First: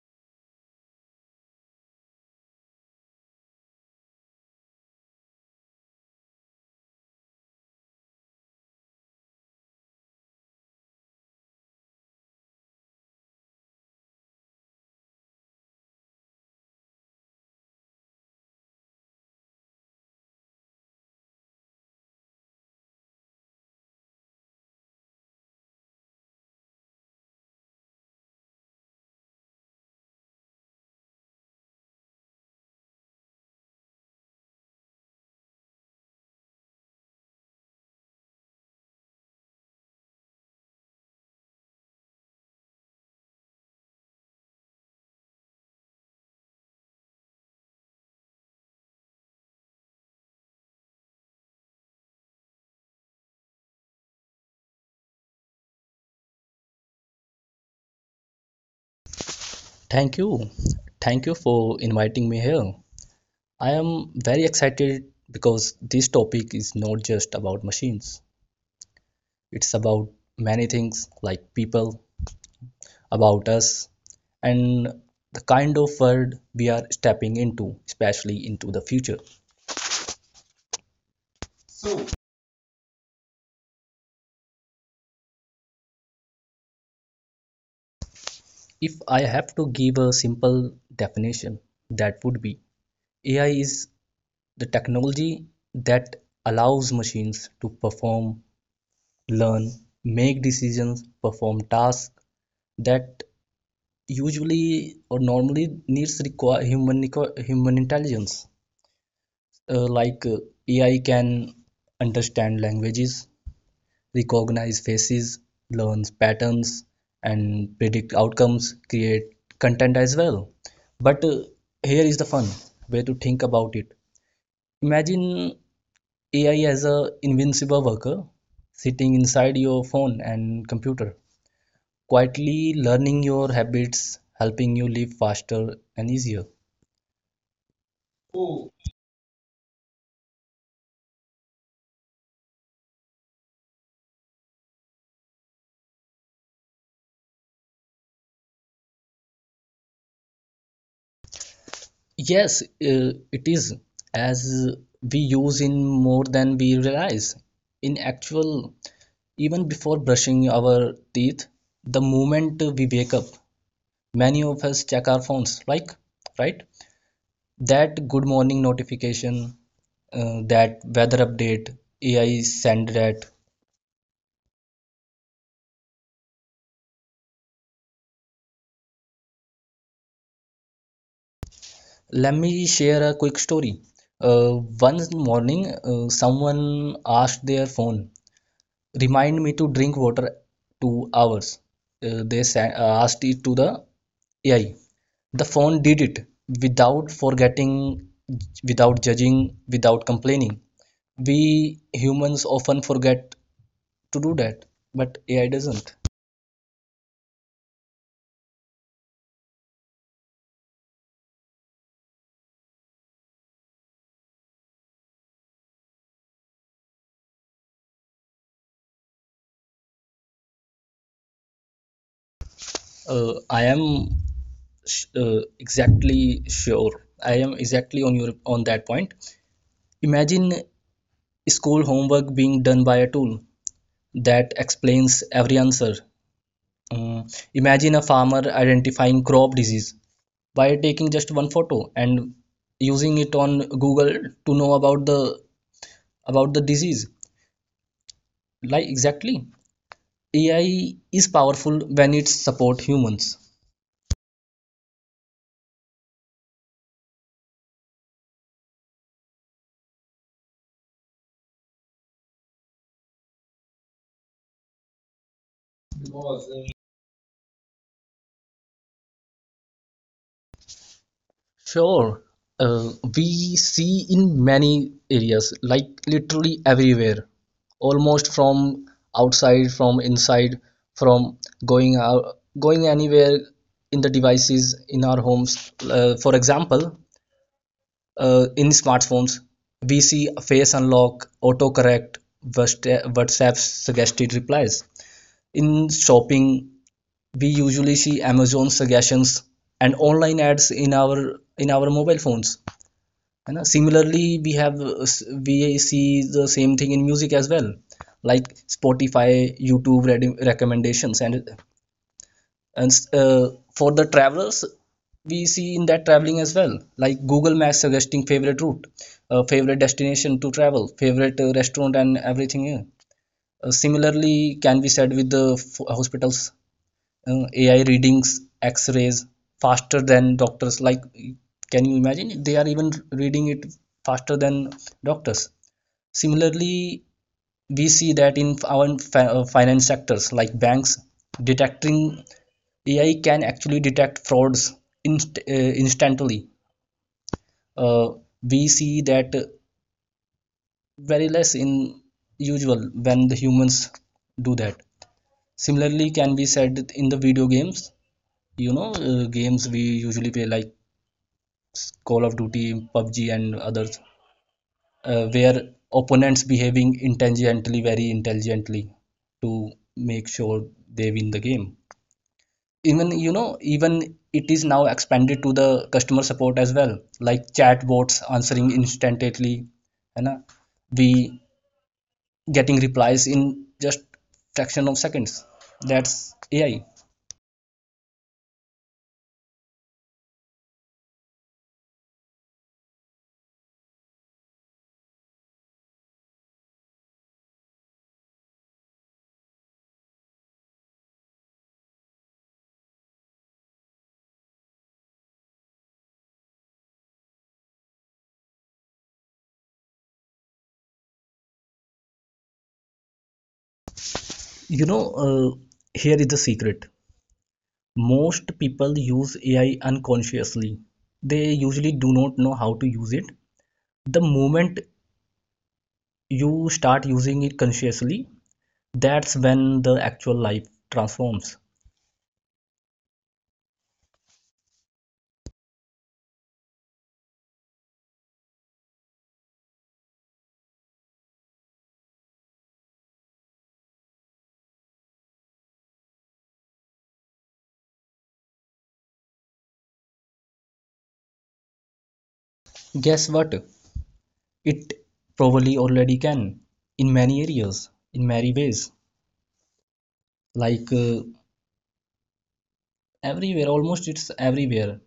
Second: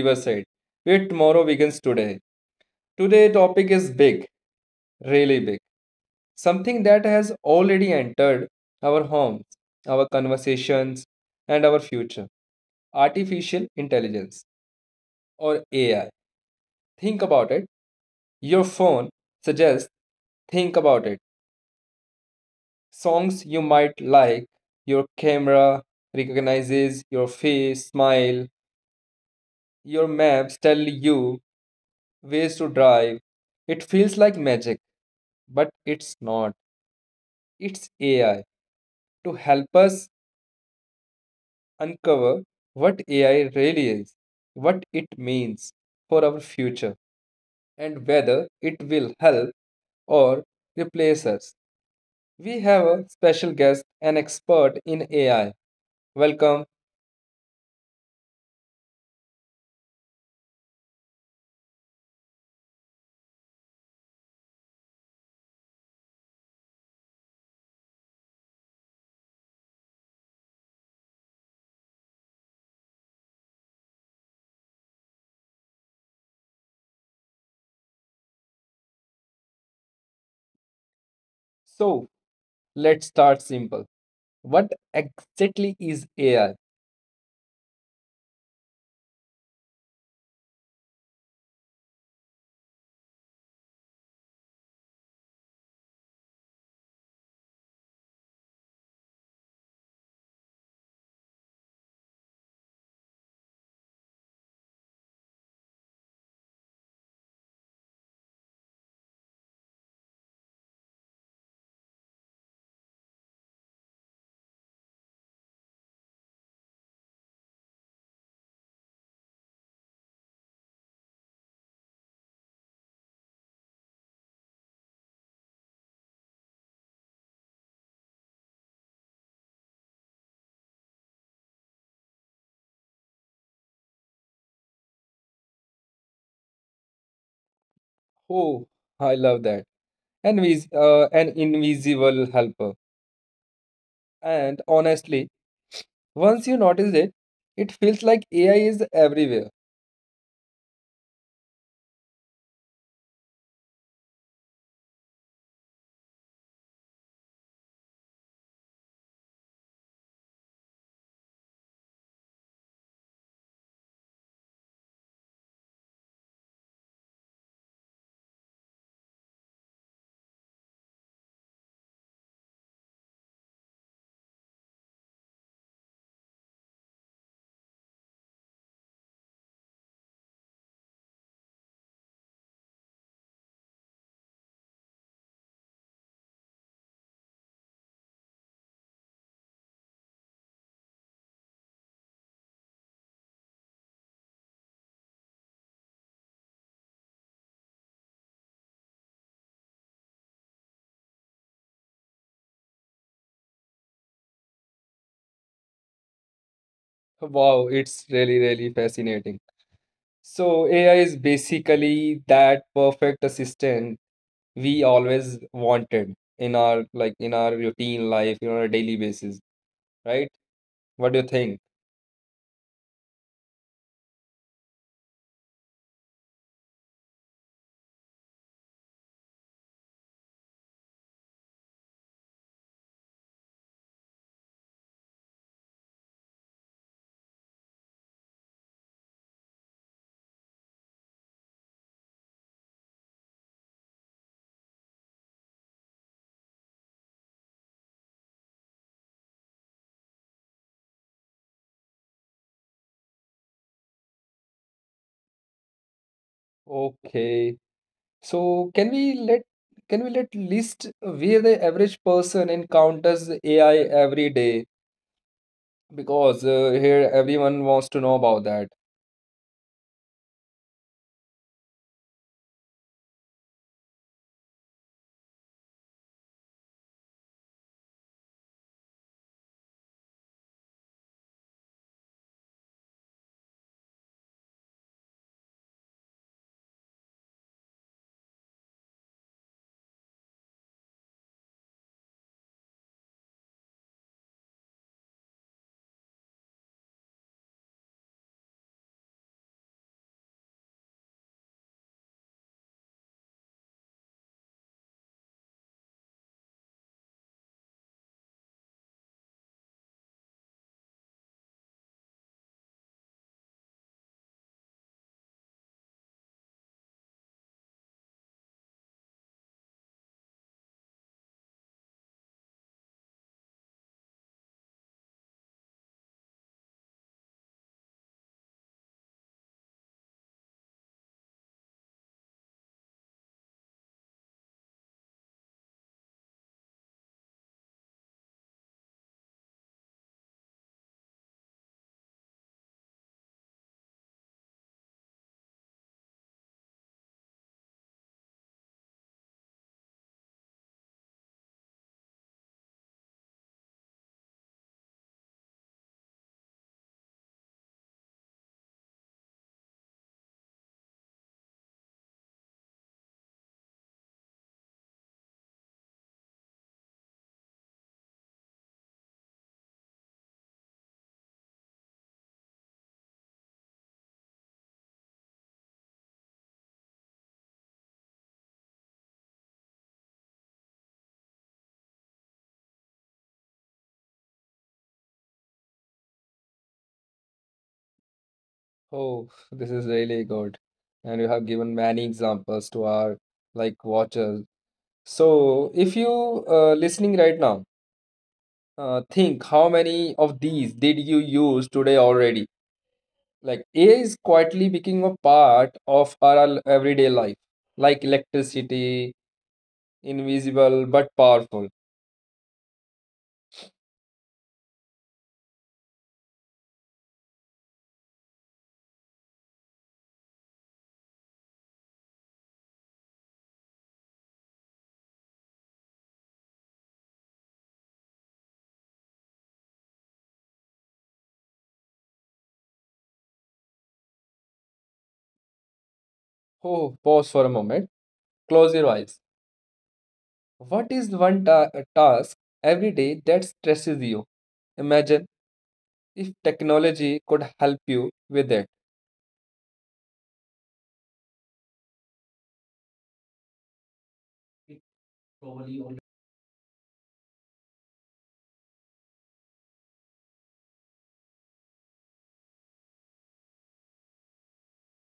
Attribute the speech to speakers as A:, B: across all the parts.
A: Riverside, where tomorrow begins today. Today topic is big, really big. Something that has already entered our homes, our conversations, and our future. Artificial intelligence or AI. Think about it. Your phone suggests Think about it. Songs you might like, your camera recognizes your face, smile, your maps tell you ways to drive. It feels like magic, but it's not. It's AI to help us uncover what AI really is, what it means for our future, and whether it will help or replace us. We have a special guest, an expert in AI. Welcome.
B: Thank you. Thank you for inviting me here. I am very excited because this topic is not just about machines. It's about many things like people, about us, and the kind of world we are stepping into, especially into the future.
A: So, let's start simple. What exactly is AI?
B: If I have to give a simple definition, that would be AI is the technology that allows machines to perform, learn, make decisions, perform tasks that usually or normally needs require human intelligence. uh, like uh, AI can understand languages, recognize faces, learns patterns, and predict outcomes, create content as well, but here is the fun way to think about it. Imagine AI as a invincible worker sitting inside your phone and computer, quietly learning your habits, helping you live faster and easier.
A: Oh, I love that. And an invisible helper. And honestly, once you notice it, it feels like AI is everywhere.
B: Yes, it is as we use in more than we realize. In actual, even before brushing our teeth, the moment we wake up, many of us check our phones, like, right? That good morning notification, that weather update, AI send that. Let me share a quick story. Uh, One morning, someone asked their phone, "Remind me to drink water 2 hours." They asked it to the AI. The phone did it without forgetting, without judging, without complaining. We humans often forget to do that, but AI doesn't.
A: Wow, it's really, really fascinating. So, AI is basically that perfect assistant we always wanted in our like in our routine life, daily basis, right? What do you think?
B: I am exactly sure. I am exactly on that point. Imagine school homework being done by a tool that explains every answer. Um, Imagine a farmer identifying crop disease by taking just one photo and using it on Google to know about the disease. Like exactly, AI is powerful when it supports humans.
A: Okay. So, can we let list where the average person encounters AI every day? Because here everyone wants to know about that.
B: Sure, uh, we see in many areas, like literally everywhere, almost from outside, from inside, from going out, going anywhere in the devices in our homes. For example, in smartphones, we see face unlock, autocorrect, WhatsApp suggested replies. In shopping, we usually see Amazon suggestions and online ads in our mobile phones, and similarly, we have we see the same thing in music as well, like Spotify, YouTube recommendations, and for the travelers, we see in that traveling as well, like Google Maps suggesting favorite route, favorite destination to travel, favorite restaurant, and everything. Yeah. Similarly, can be said with the hospitals. AI readings, X-rays faster than doctors. Like, can you imagine? They are even reading it faster than doctors. Similarly, we see that in our finance sectors, like banks, detecting, AI can actually detect frauds inst- uh, instantly. Uh, we see that very less in usual when the humans do that. Similarly, can be said in the video games, you know, games we usually play like Call of Duty, PUBG and others, where opponents behaving intelligently, very intelligently, to make sure they win the game. Even you know, even it is now expanded to the customer support as well, like chatbots answering instantly, and we getting replies in just fraction of seconds. That's AI.
A: Oh, this is really good. And you have given many examples to our like watchers. So if you listening right now, think how many of these did you use today already? Like AI is quietly becoming a part of our everyday life, like electricity, invisible but powerful.
B: you know uh, Here is the secret. Most people use AI unconsciously. They usually do not know how to use it. The moment you start using it consciously, that's when the actual life transforms.
A: Oh, pause for a moment. Close your eyes. What is one ta task every day that stresses you? Imagine if technology could help you with it.
B: Guess what? It probably already can, in many areas, in many ways. Like everywhere, almost it's everywhere.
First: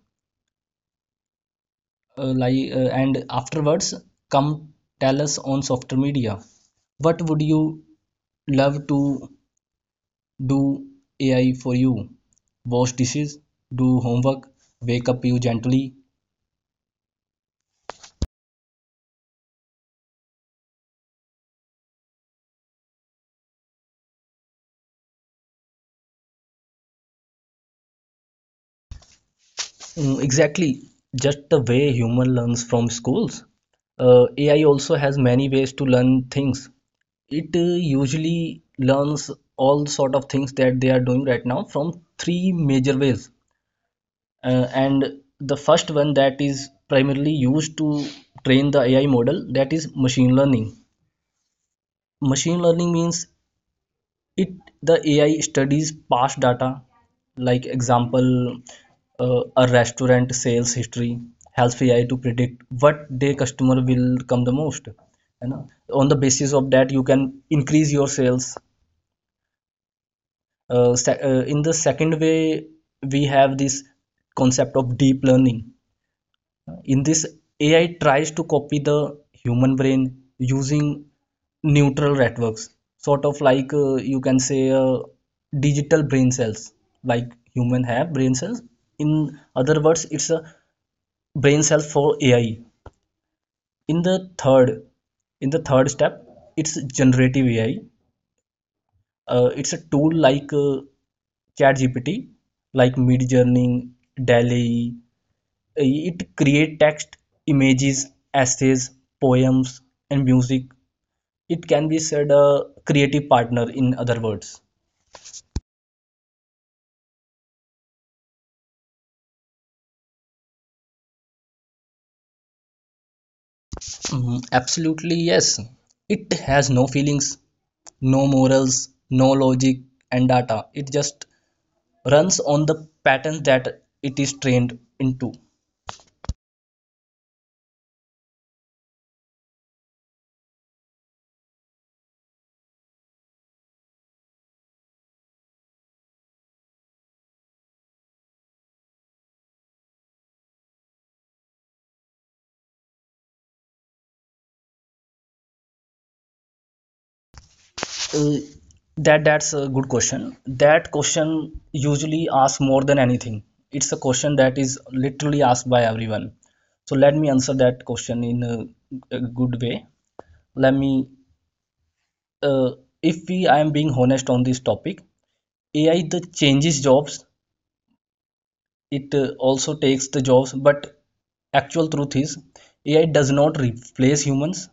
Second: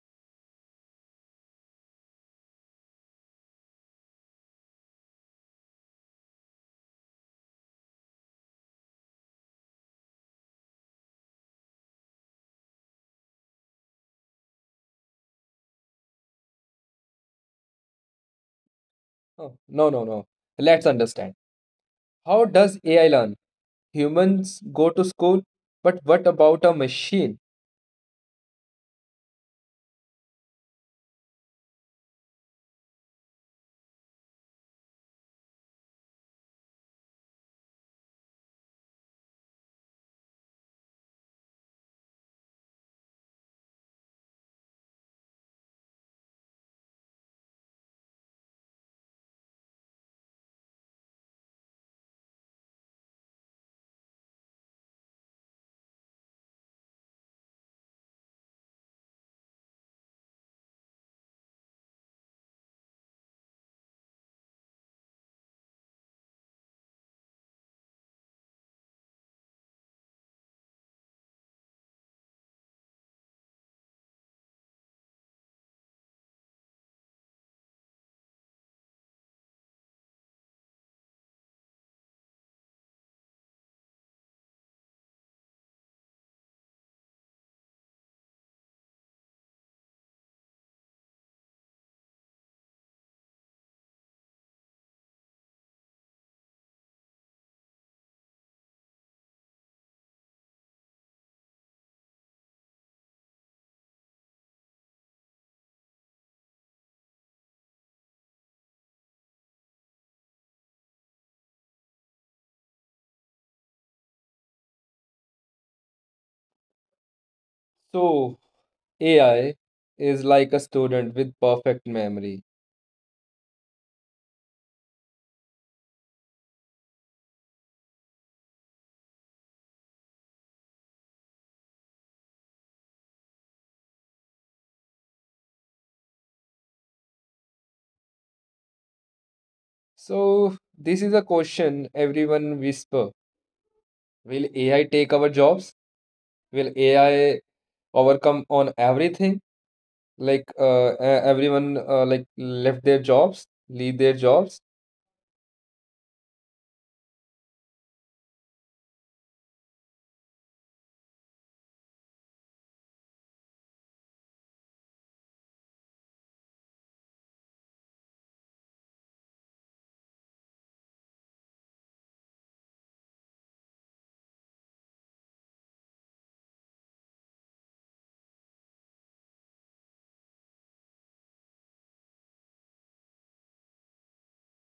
B: And afterwards, come tell us on softer media. What would you love to do AI for you, wash dishes, do homework, wake up you gently.
A: Oh, no, no, no. Let's understand. How does AI learn? Humans go to school, but what about a machine?
B: Mm, exactly, just the way human learns from schools. AI also has many ways to learn things. It usually learns all sort of things that they are doing right now from three major ways. And the first one that is primarily used to train the AI model, that is machine learning. Machine learning means it the AI studies past data. Like example, a restaurant sales history helps AI to predict what day customer will come the most, you know, on the basis of that you can increase your sales. In the second way, we have this concept of deep learning. In this, AI tries to copy the human brain using neural networks, sort of like, you can say, digital brain cells, like human have brain cells. In other words, it's a brain cell for AI. in the third in the third step, it's generative AI. It's a tool chat like Midjourney, DALL-E. It create text, images, essays, poems, and music. It can be said a creative partner in other words.
A: So, AI is like a student with perfect memory.
B: Mhm, absolutely, yes. It has no feelings, no morals, no logic and data. It just runs on the patterns that it is trained into.
A: So, this is a question everyone whisper. Will AI take our jobs? Will AI overcome on everything? Like everyone left their jobs, leave their jobs.
B: Uh, that's a good question. That question usually asks more than anything. It's a question that is literally asked by everyone. So let me answer that question in a good way. Let me, uh, if I am being honest on this topic, AI the changes jobs. It also takes the jobs, but actual truth is AI does not replace humans.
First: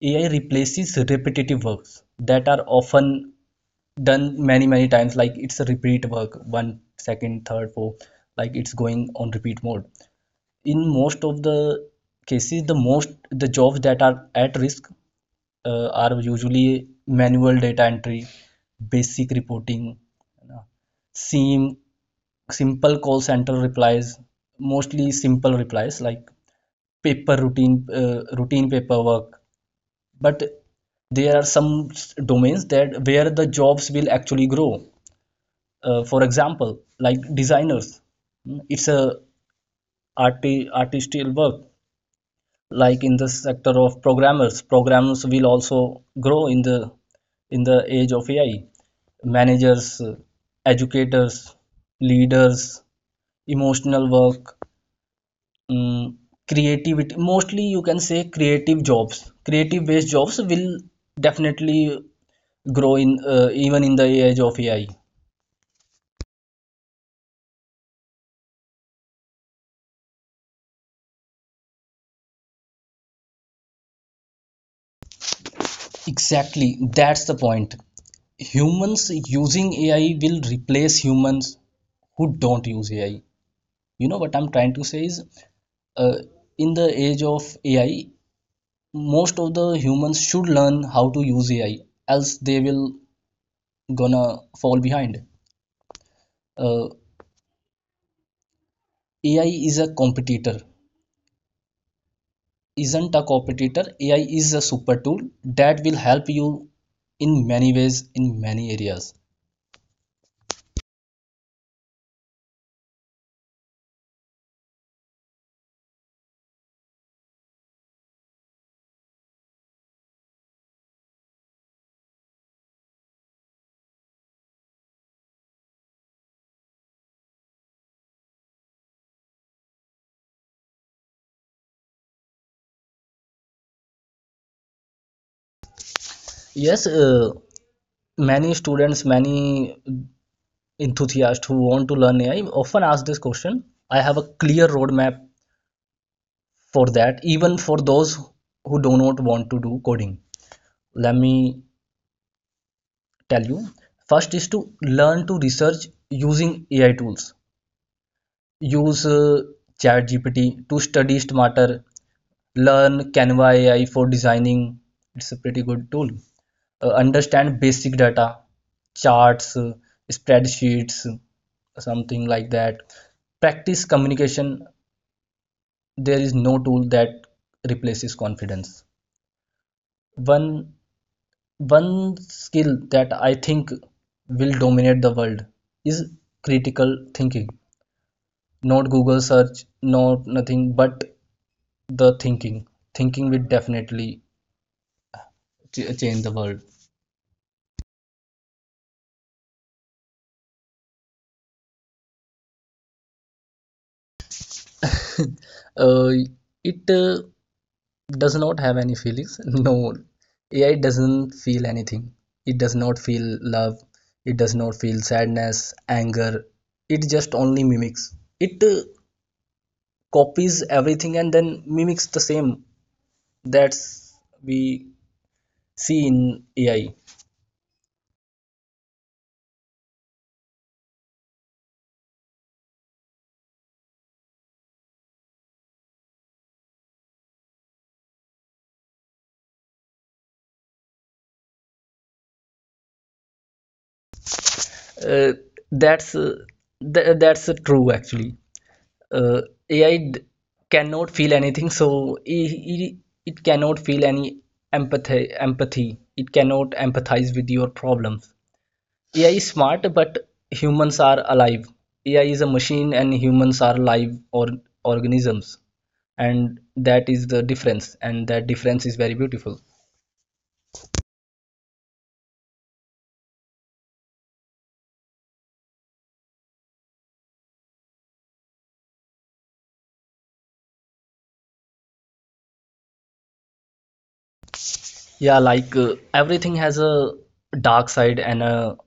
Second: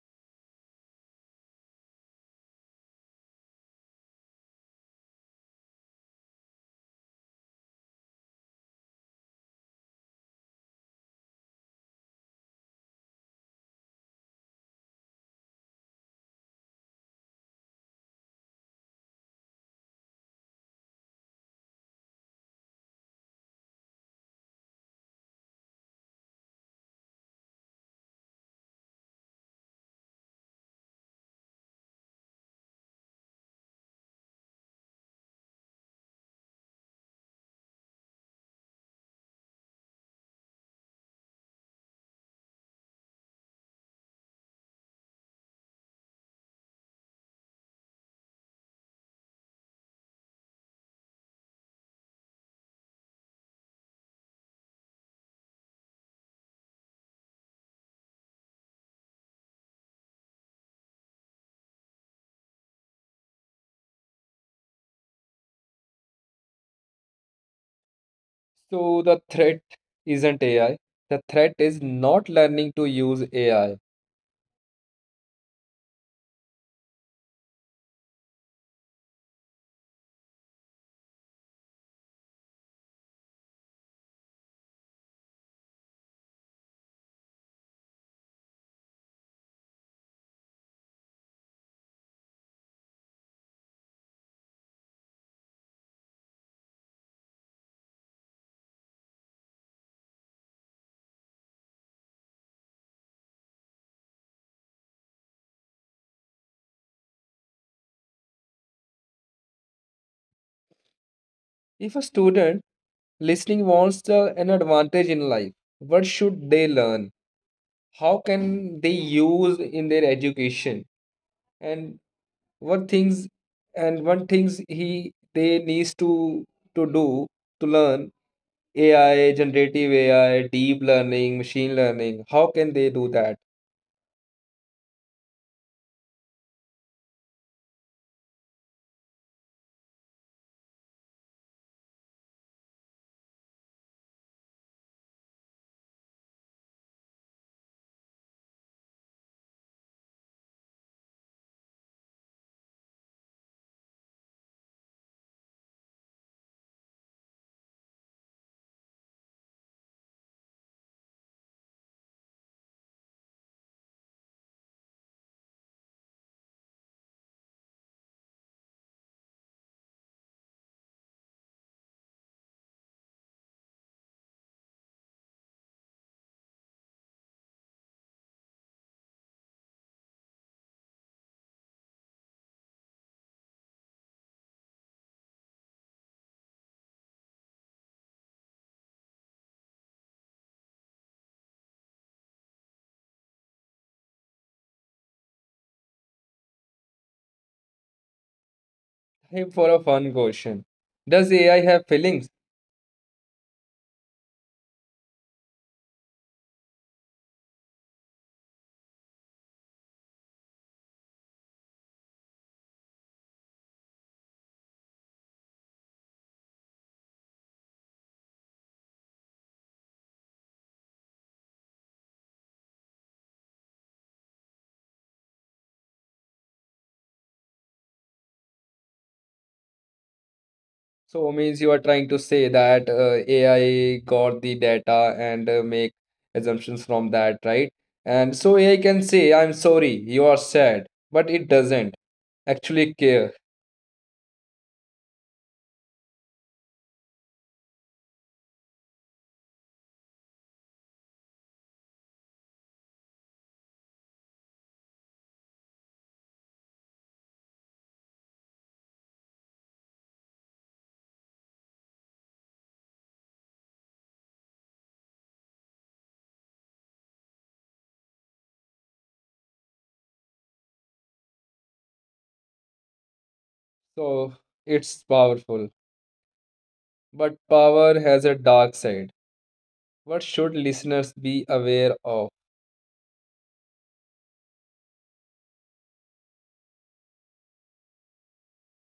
B: AI replaces repetitive works that are often done many many times, like it's a repeat work one second third fourth, like it's going on repeat mode. In most of the cases, the jobs that are at risk, are usually manual data entry, basic reporting, you know, sim simple call center replies, mostly simple replies, like paper routine, routine paperwork. But there are some domains that where the jobs will actually grow. For example, like designers. Mm, it's a artistical work. Like in the sector of programmers will also grow in the age of AI. Managers, educators, leaders, emotional work, mm, creativity, mostly you can say creative based jobs will definitely grow in, even in the age of AI.
A: So the threat isn't AI. The threat is not learning to use AI.
B: Exactly, that's the point. Humans using AI will replace humans who don't use AI. You know what I'm trying to say is, uh, in the age of AI, most of the humans should learn how to use AI, else they will gonna fall behind. Uh, AI is a competitor, isn't a competitor. AI is a super tool that will help you in many ways, in many areas.
A: If a student listening wants an advantage in life, what should they learn? How can they use in their education? And what things what things he they needs to do to learn AI, generative AI, deep learning, machine learning. How can they do that?
B: Yes, many students, many enthusiasts who want to learn AI often ask this question. I have a clear roadmap for that, even for those who do not want to do coding. Let me tell you. First is to learn to research using AI tools. Use ChatGPT to study smarter. Learn Canva AI for designing. It's a pretty good tool. Understand basic data, charts, spreadsheets, something like that. Practice communication. There is no tool that replaces confidence. One one skill that I think will dominate the world is critical thinking. Not Google search, not nothing, but the Thinking will definitely change the world.
A: Hey, for a fun question, does AI have feelings?
B: Uh, it uh, does not have any feelings no, AI doesn't feel anything. It does not feel love. It does not feel sadness, anger. It just only mimics. It copies everything and then mimics the same. That's we see in AI.
A: So means you are trying to say that AI got the data and make assumptions from that, right? And so AI can say, "I'm sorry, you are sad," but it doesn't actually care.
B: Uh, that's uh, that's true actually. Uh, AI cannot feel anything, so it cannot feel any empathy. Empathy. It cannot empathize with your problems. AI is smart, but humans are alive. AI is a machine, and humans are live or organisms, and that is the difference. And that difference is very beautiful.
A: So it's powerful, but power has a dark side. What should listeners be aware of?
B: Yeah, like everything has a dark side and a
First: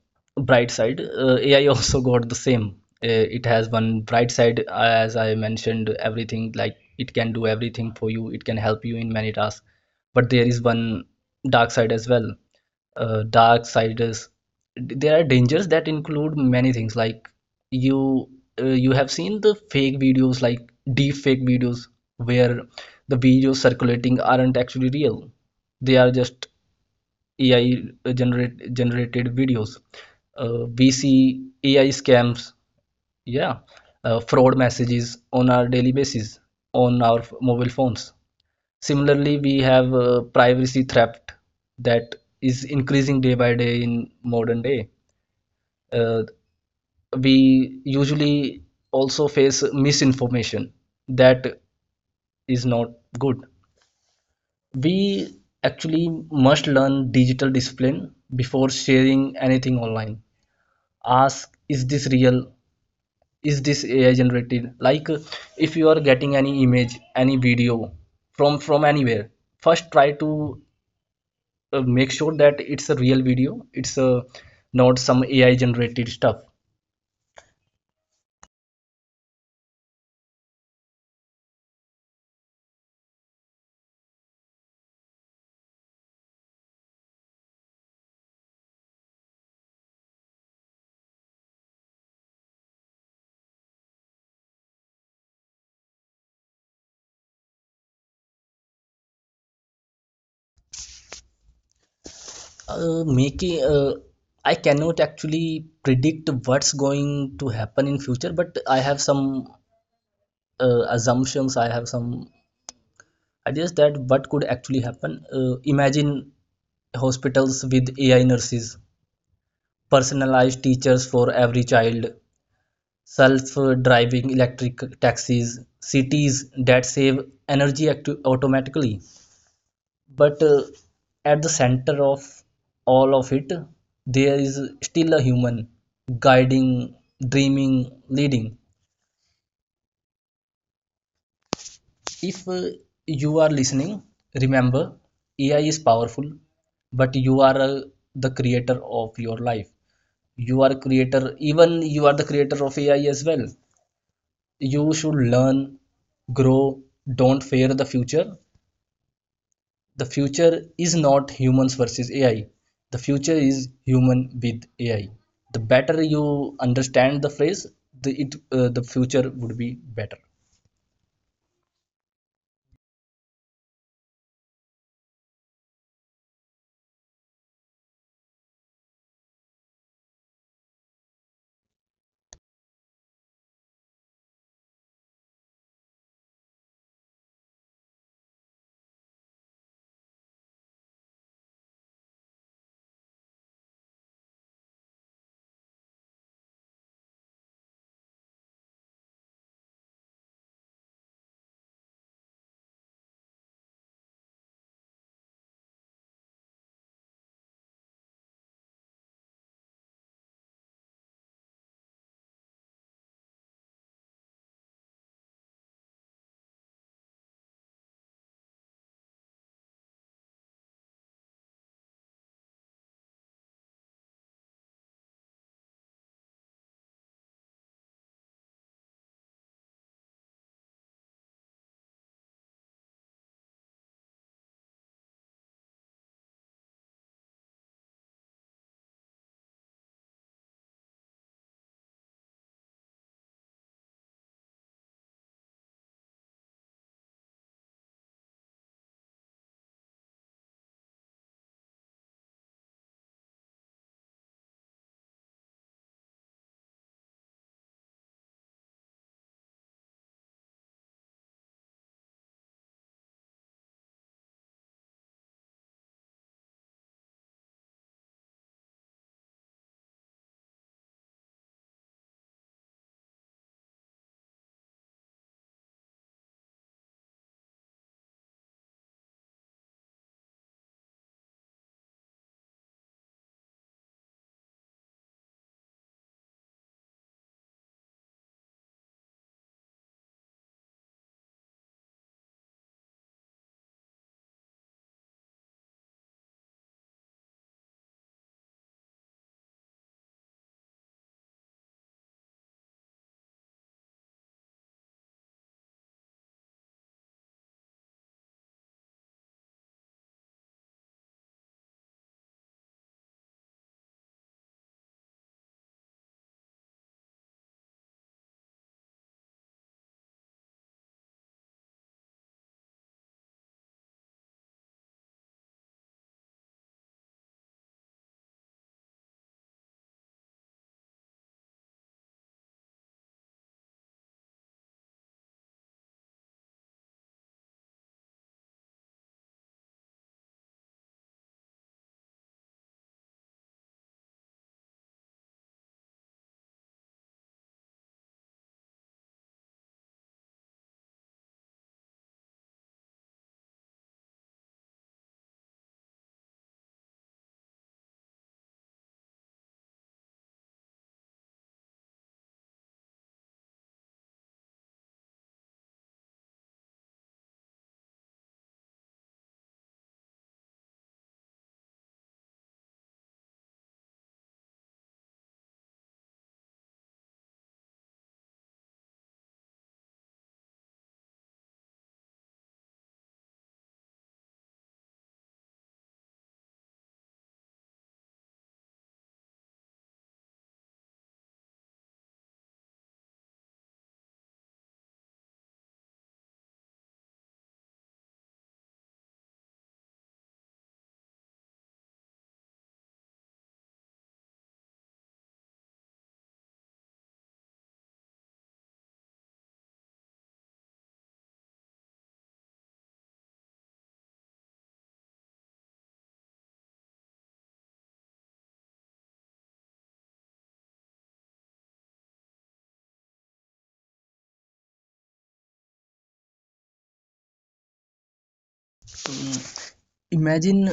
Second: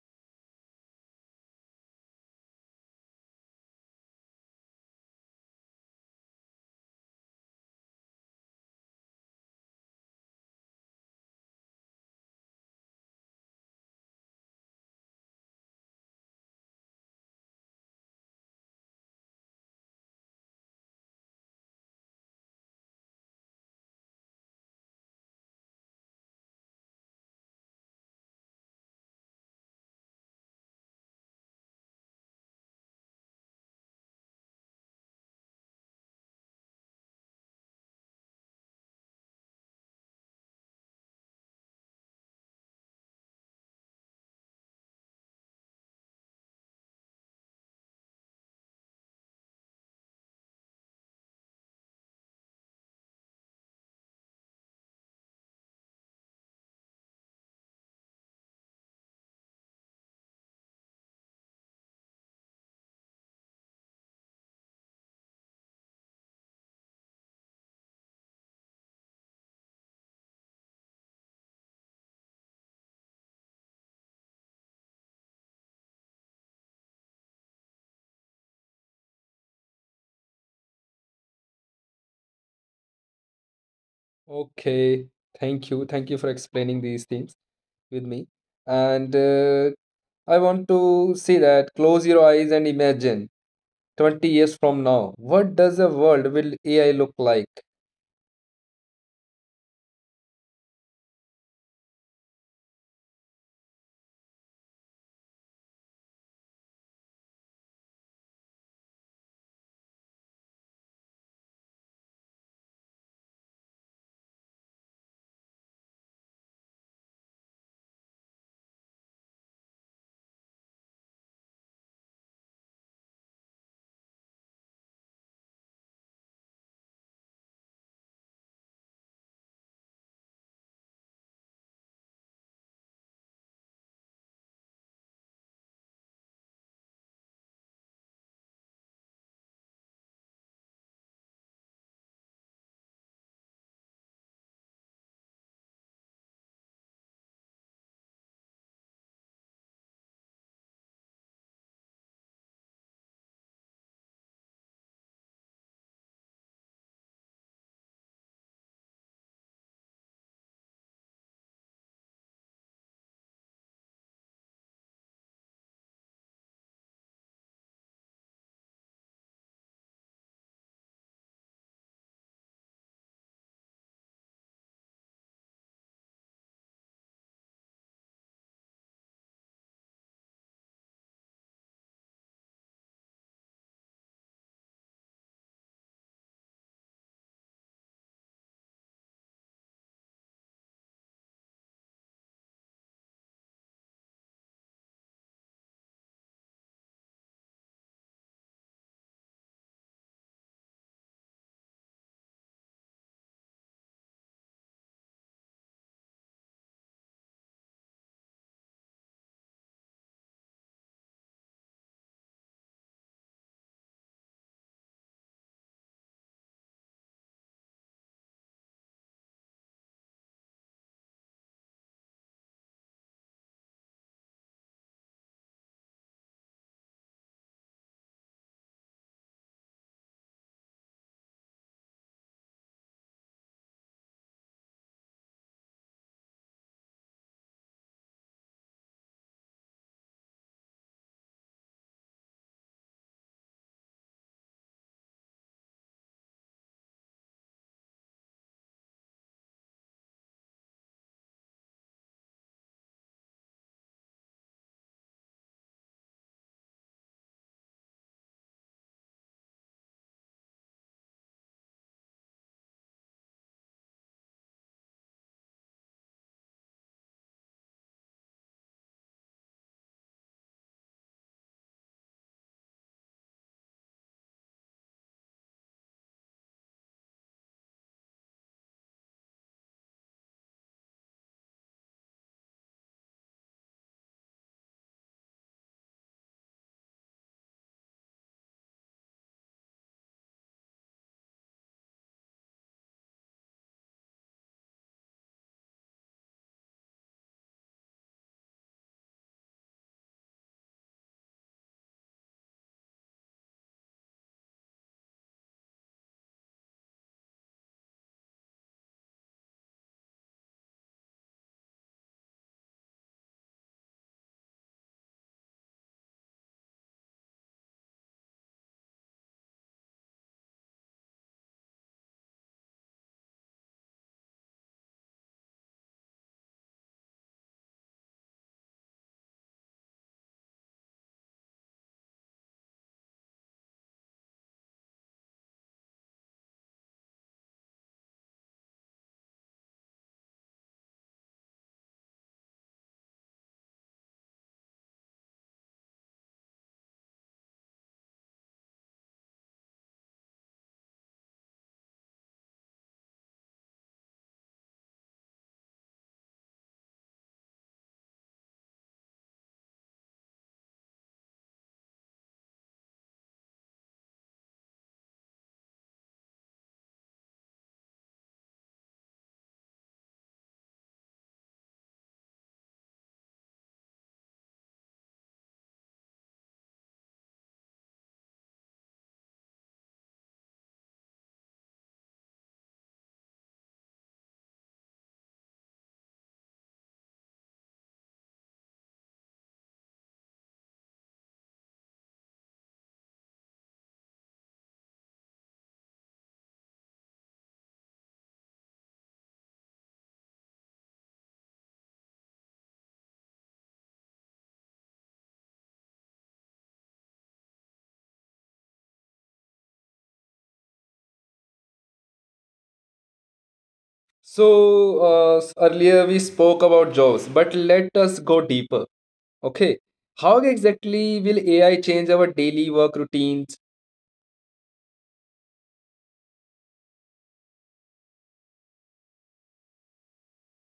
B: bright side. AI also got the same. It has one bright side, as I mentioned, everything, like it can do everything for you, it can help you in many tasks. But there is one dark side as well. Dark sides, there are dangers that include many things like, you you have seen the fake videos, like deep fake videos, where the videos circulating aren't actually real. They are just AI generated videos. We see AI scams, yeah, fraud messages on our daily basis on our mobile phones. Similarly, we have privacy theft that is increasing day by day in modern day. Uh, we usually also face misinformation that is not good. We actually must learn digital discipline before sharing anything online. Ask, is this real? Is this AI generated? Like if you are getting any image, any video from anywhere, first try to make sure that it's a real video it's not some ai generated stuff.
A: Okay, thank you for explaining these things with me. And I want to say that close your eyes and imagine 20 years from now what does the world will ai look like.
B: Making I cannot actually predict what's going to happen in future, but I have some assumptions, I have some ideas that what could actually happen. Imagine hospitals with AI nurses, personalized teachers for every child, self driving electric taxis, cities that save energy automatically. But at the center of all of it, there is still a human guiding, dreaming, leading. If you are listening, remember, AI is powerful, but you are the creator of your life. You are creator, even you are the creator of AI as well. You should learn, grow, don't fear the future. The future is not humans versus AI. The future is human with AI. The better you understand the phrase, the future would be better.
A: So uh, earlier we spoke about jobs, but let us go deeper. Okay, how exactly will ai change our daily work routines?
B: Imagine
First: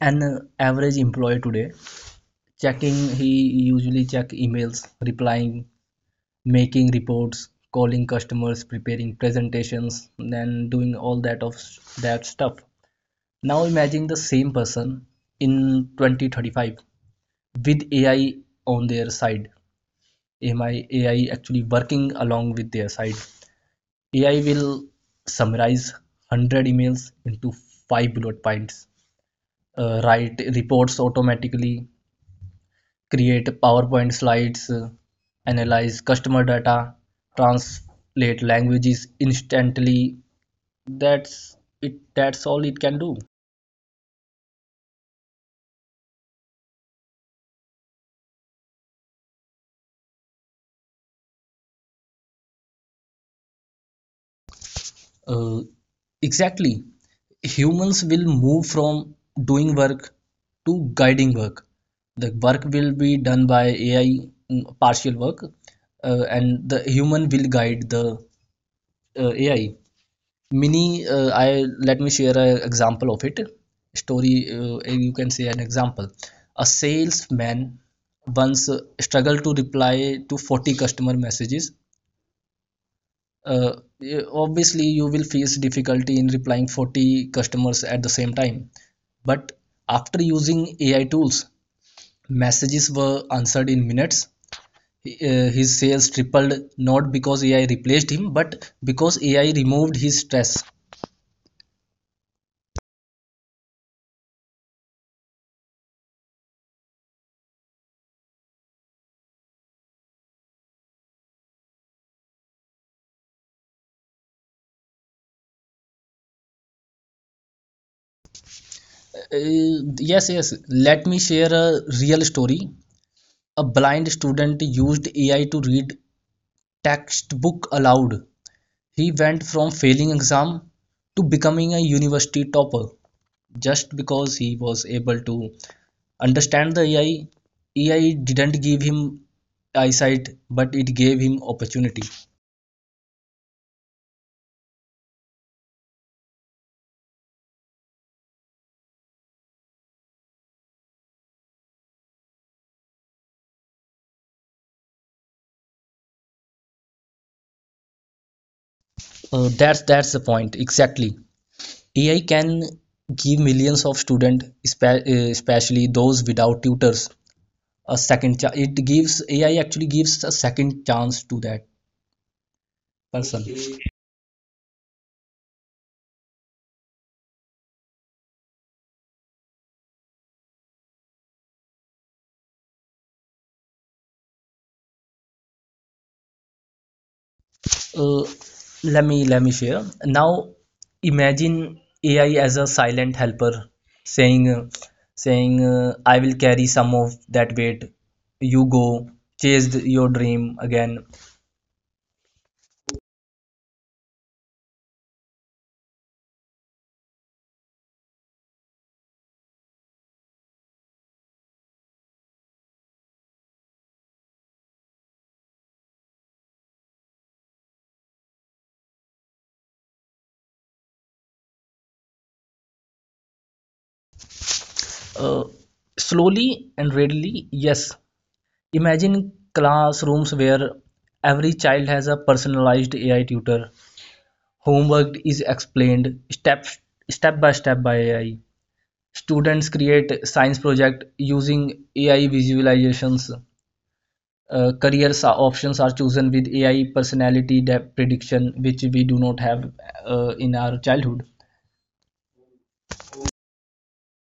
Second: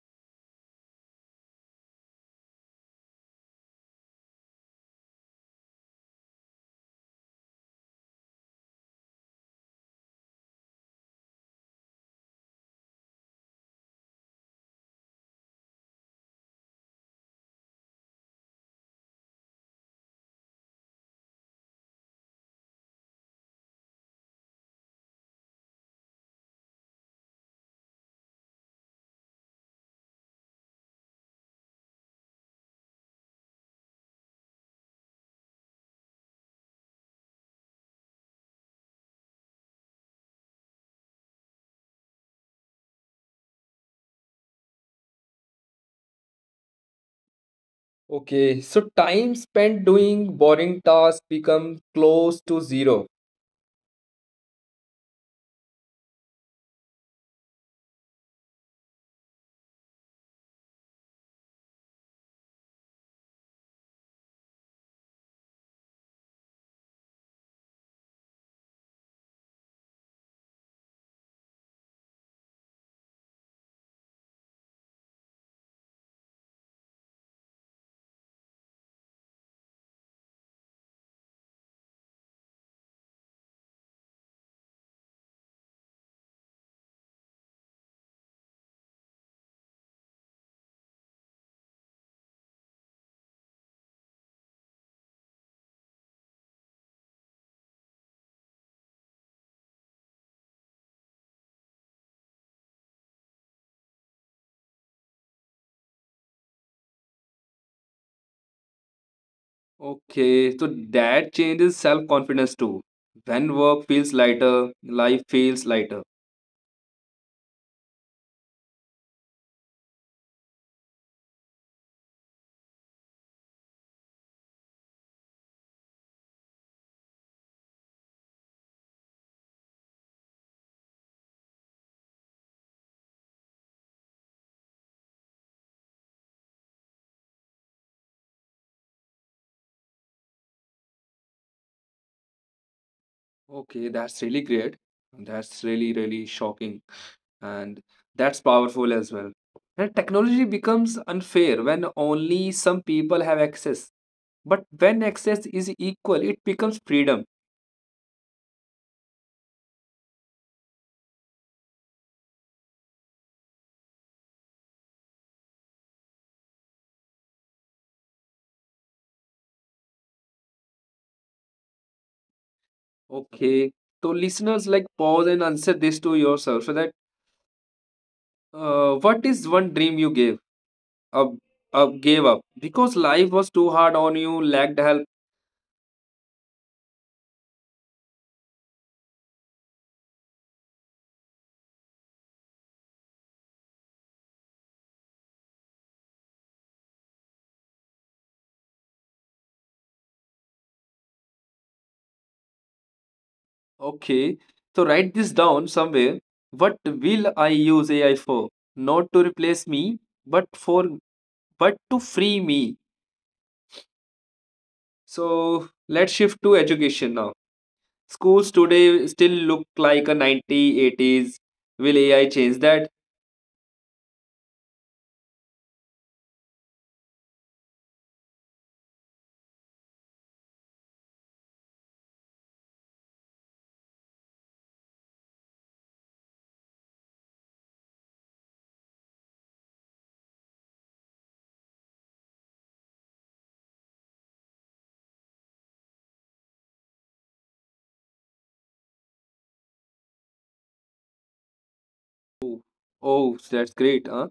B: an average employee today checking, he usually check emails, replying, making reports, calling customers, preparing presentations, and doing all that of that stuff. Now imagine the same person in 2035 with AI on their side, AI actually working along with their side. AI will summarize 100 emails into five bullet points, write reports automatically, create PowerPoint slides, analyze customer data, translate languages instantly. That's it. That's all it can do.
A: Okay, so time spent doing boring tasks become close to zero.
B: uh, exactly, humans will move from doing work to guiding work. The work will be done by AI. Partial work, and the human will guide the AI. Mini I Let me share an example of it. Story You can say an example. A salesman once struggled to reply to 40 customer messages. Yeah, obviously you will face difficulty in replying 40 customers at the same time. But after using AI tools, messages were answered in minutes. His sales tripled, not because AI replaced him but because AI removed his stress.
A: Okay, so that changes self confidence too. When work feels lighter, life feels lighter.
B: uh, yes, yes, let me share a real story. A blind student used AI to read textbook aloud. He went from failing exam to becoming a university topper, just because he was able to understand the AI. AI didn't give him eyesight, but it gave him opportunity.
A: Okay, that's really great, that's really really shocking, and that's powerful as well. And technology becomes unfair when only some people have access. But when access is equal, it becomes freedom.
B: That's the point exactly. AI can give millions of students, especially those without tutors, a second chance. It gives, AI actually gives a second chance to that person.
A: Okay, so listeners, like pause and answer this to yourself. So that what is one dream you up, gave up because life was too hard on you, lacked help.
B: Uh, let me share. Now imagine AI as a silent helper saying uh, saying, I will carry some of that weight. You go chase your dream again.
A: Okay, so write this down somewhere. What will I use AI for? Not to replace me, but for but to free me. So let's shift to education now. Schools today still look like a 1980s. Will AI change that?
B: Uh, Slowly and readily, yes. Imagine classrooms where every child has a personalized AI tutor. Homework is explained step by step by AI. Students create science project using AI visualizations. Career options are chosen with AI personality depth prediction, which we do not have in our childhood.
A: Oh, oh, that's great. Huh?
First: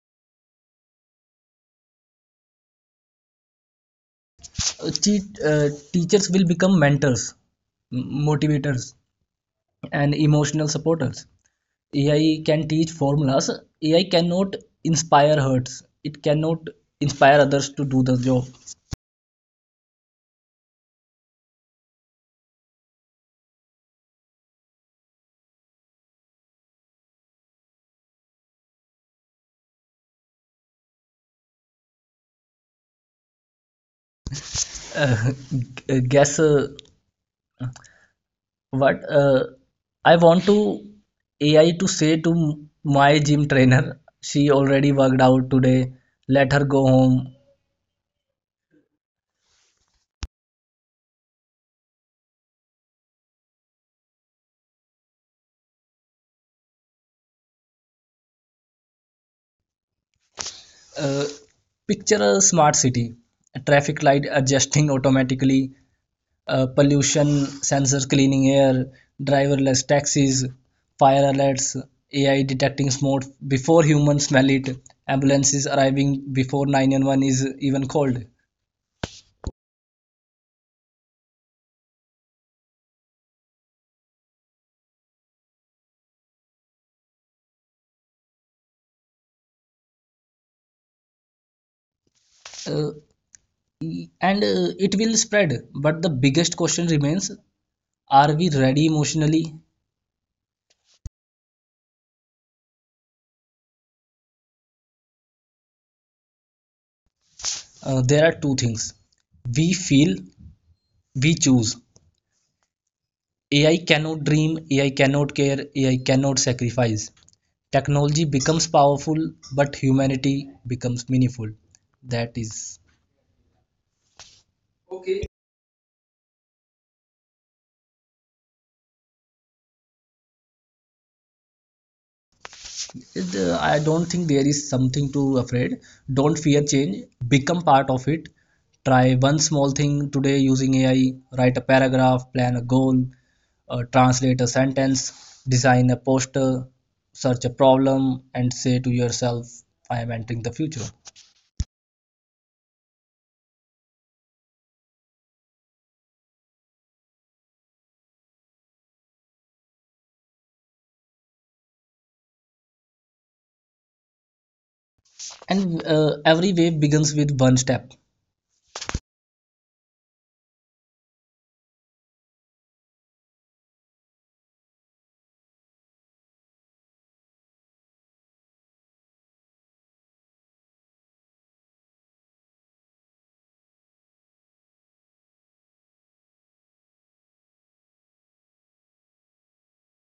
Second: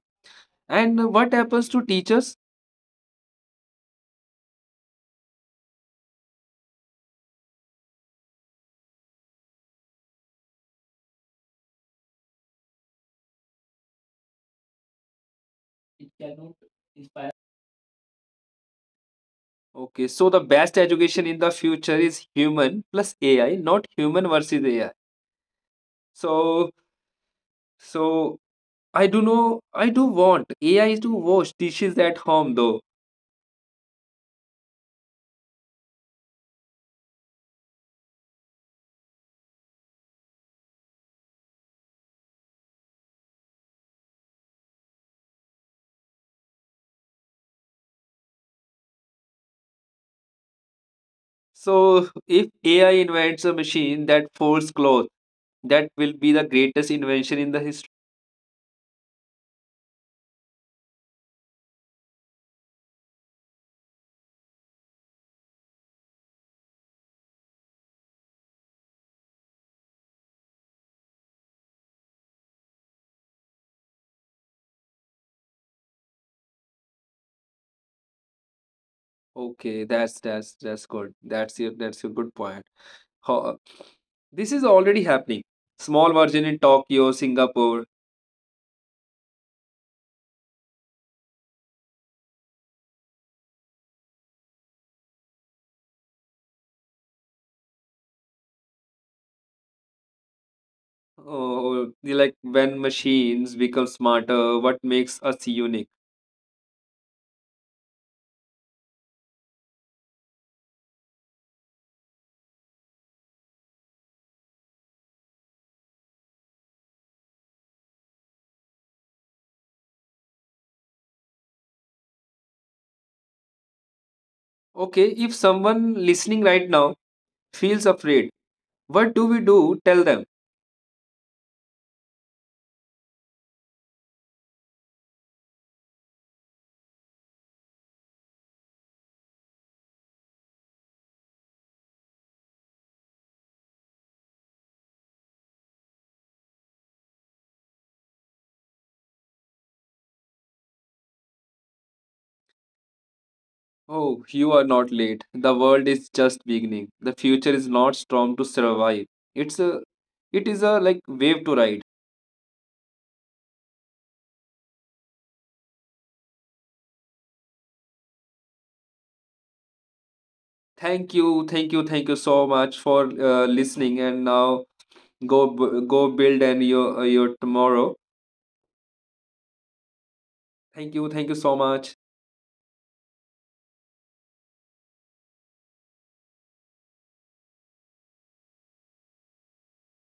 A: And what happens to teachers?
B: Uh, Teachers will become mentors, motivators, and emotional supporters. AI can teach formulas. AI cannot inspire hearts.
A: It
B: It
A: cannot
B: cannot
A: inspire.
B: inspire others to do the job.
A: Okay, so the best education in the future is human plus AI, not human versus AI. So, so, I do know, I do want AI to wash dishes at home though.
B: Uh, guess What I want to AI to say to my gym trainer, she already worked out today, let her go home.
A: So if AI invents a machine that folds clothes, that will be the greatest invention in the history.
B: Uh, Picture a smart city, a traffic light adjusting automatically, pollution sensors cleaning air, driverless taxis, fire alerts, AI detecting smoke before humans smell it, ambulances arriving before 911 is even called.
A: Okay, that's that's good. That's your good point. Ho- uh, this is already happening. Small version in Tokyo, Singapore.
B: Uh, and it will spread, but the biggest question remains, are we ready emotionally?
A: Oh, like when machines become smarter, what makes us unique?
B: There are two things, we feel, we choose. AI cannot dream, AI cannot care, AI cannot sacrifice. Technology becomes powerful, but humanity becomes meaningful. That is,
A: Okay, if someone listening right now feels afraid, what do we do? Tell them,
B: I don't think there is something to afraid. Don't fear change. Become part of it. Try one small thing today using AI. Write a paragraph, plan a goal, translate a sentence, design a poster, search a problem, and say to yourself, "I am entering the future."
A: oh, you are not late. The world is just beginning. The future is not strong to survive. It's a, it is a like wave to ride.
B: And every wave begins with one step.
A: Thank you so much for listening. And now go build and your tomorrow. Thank you so much.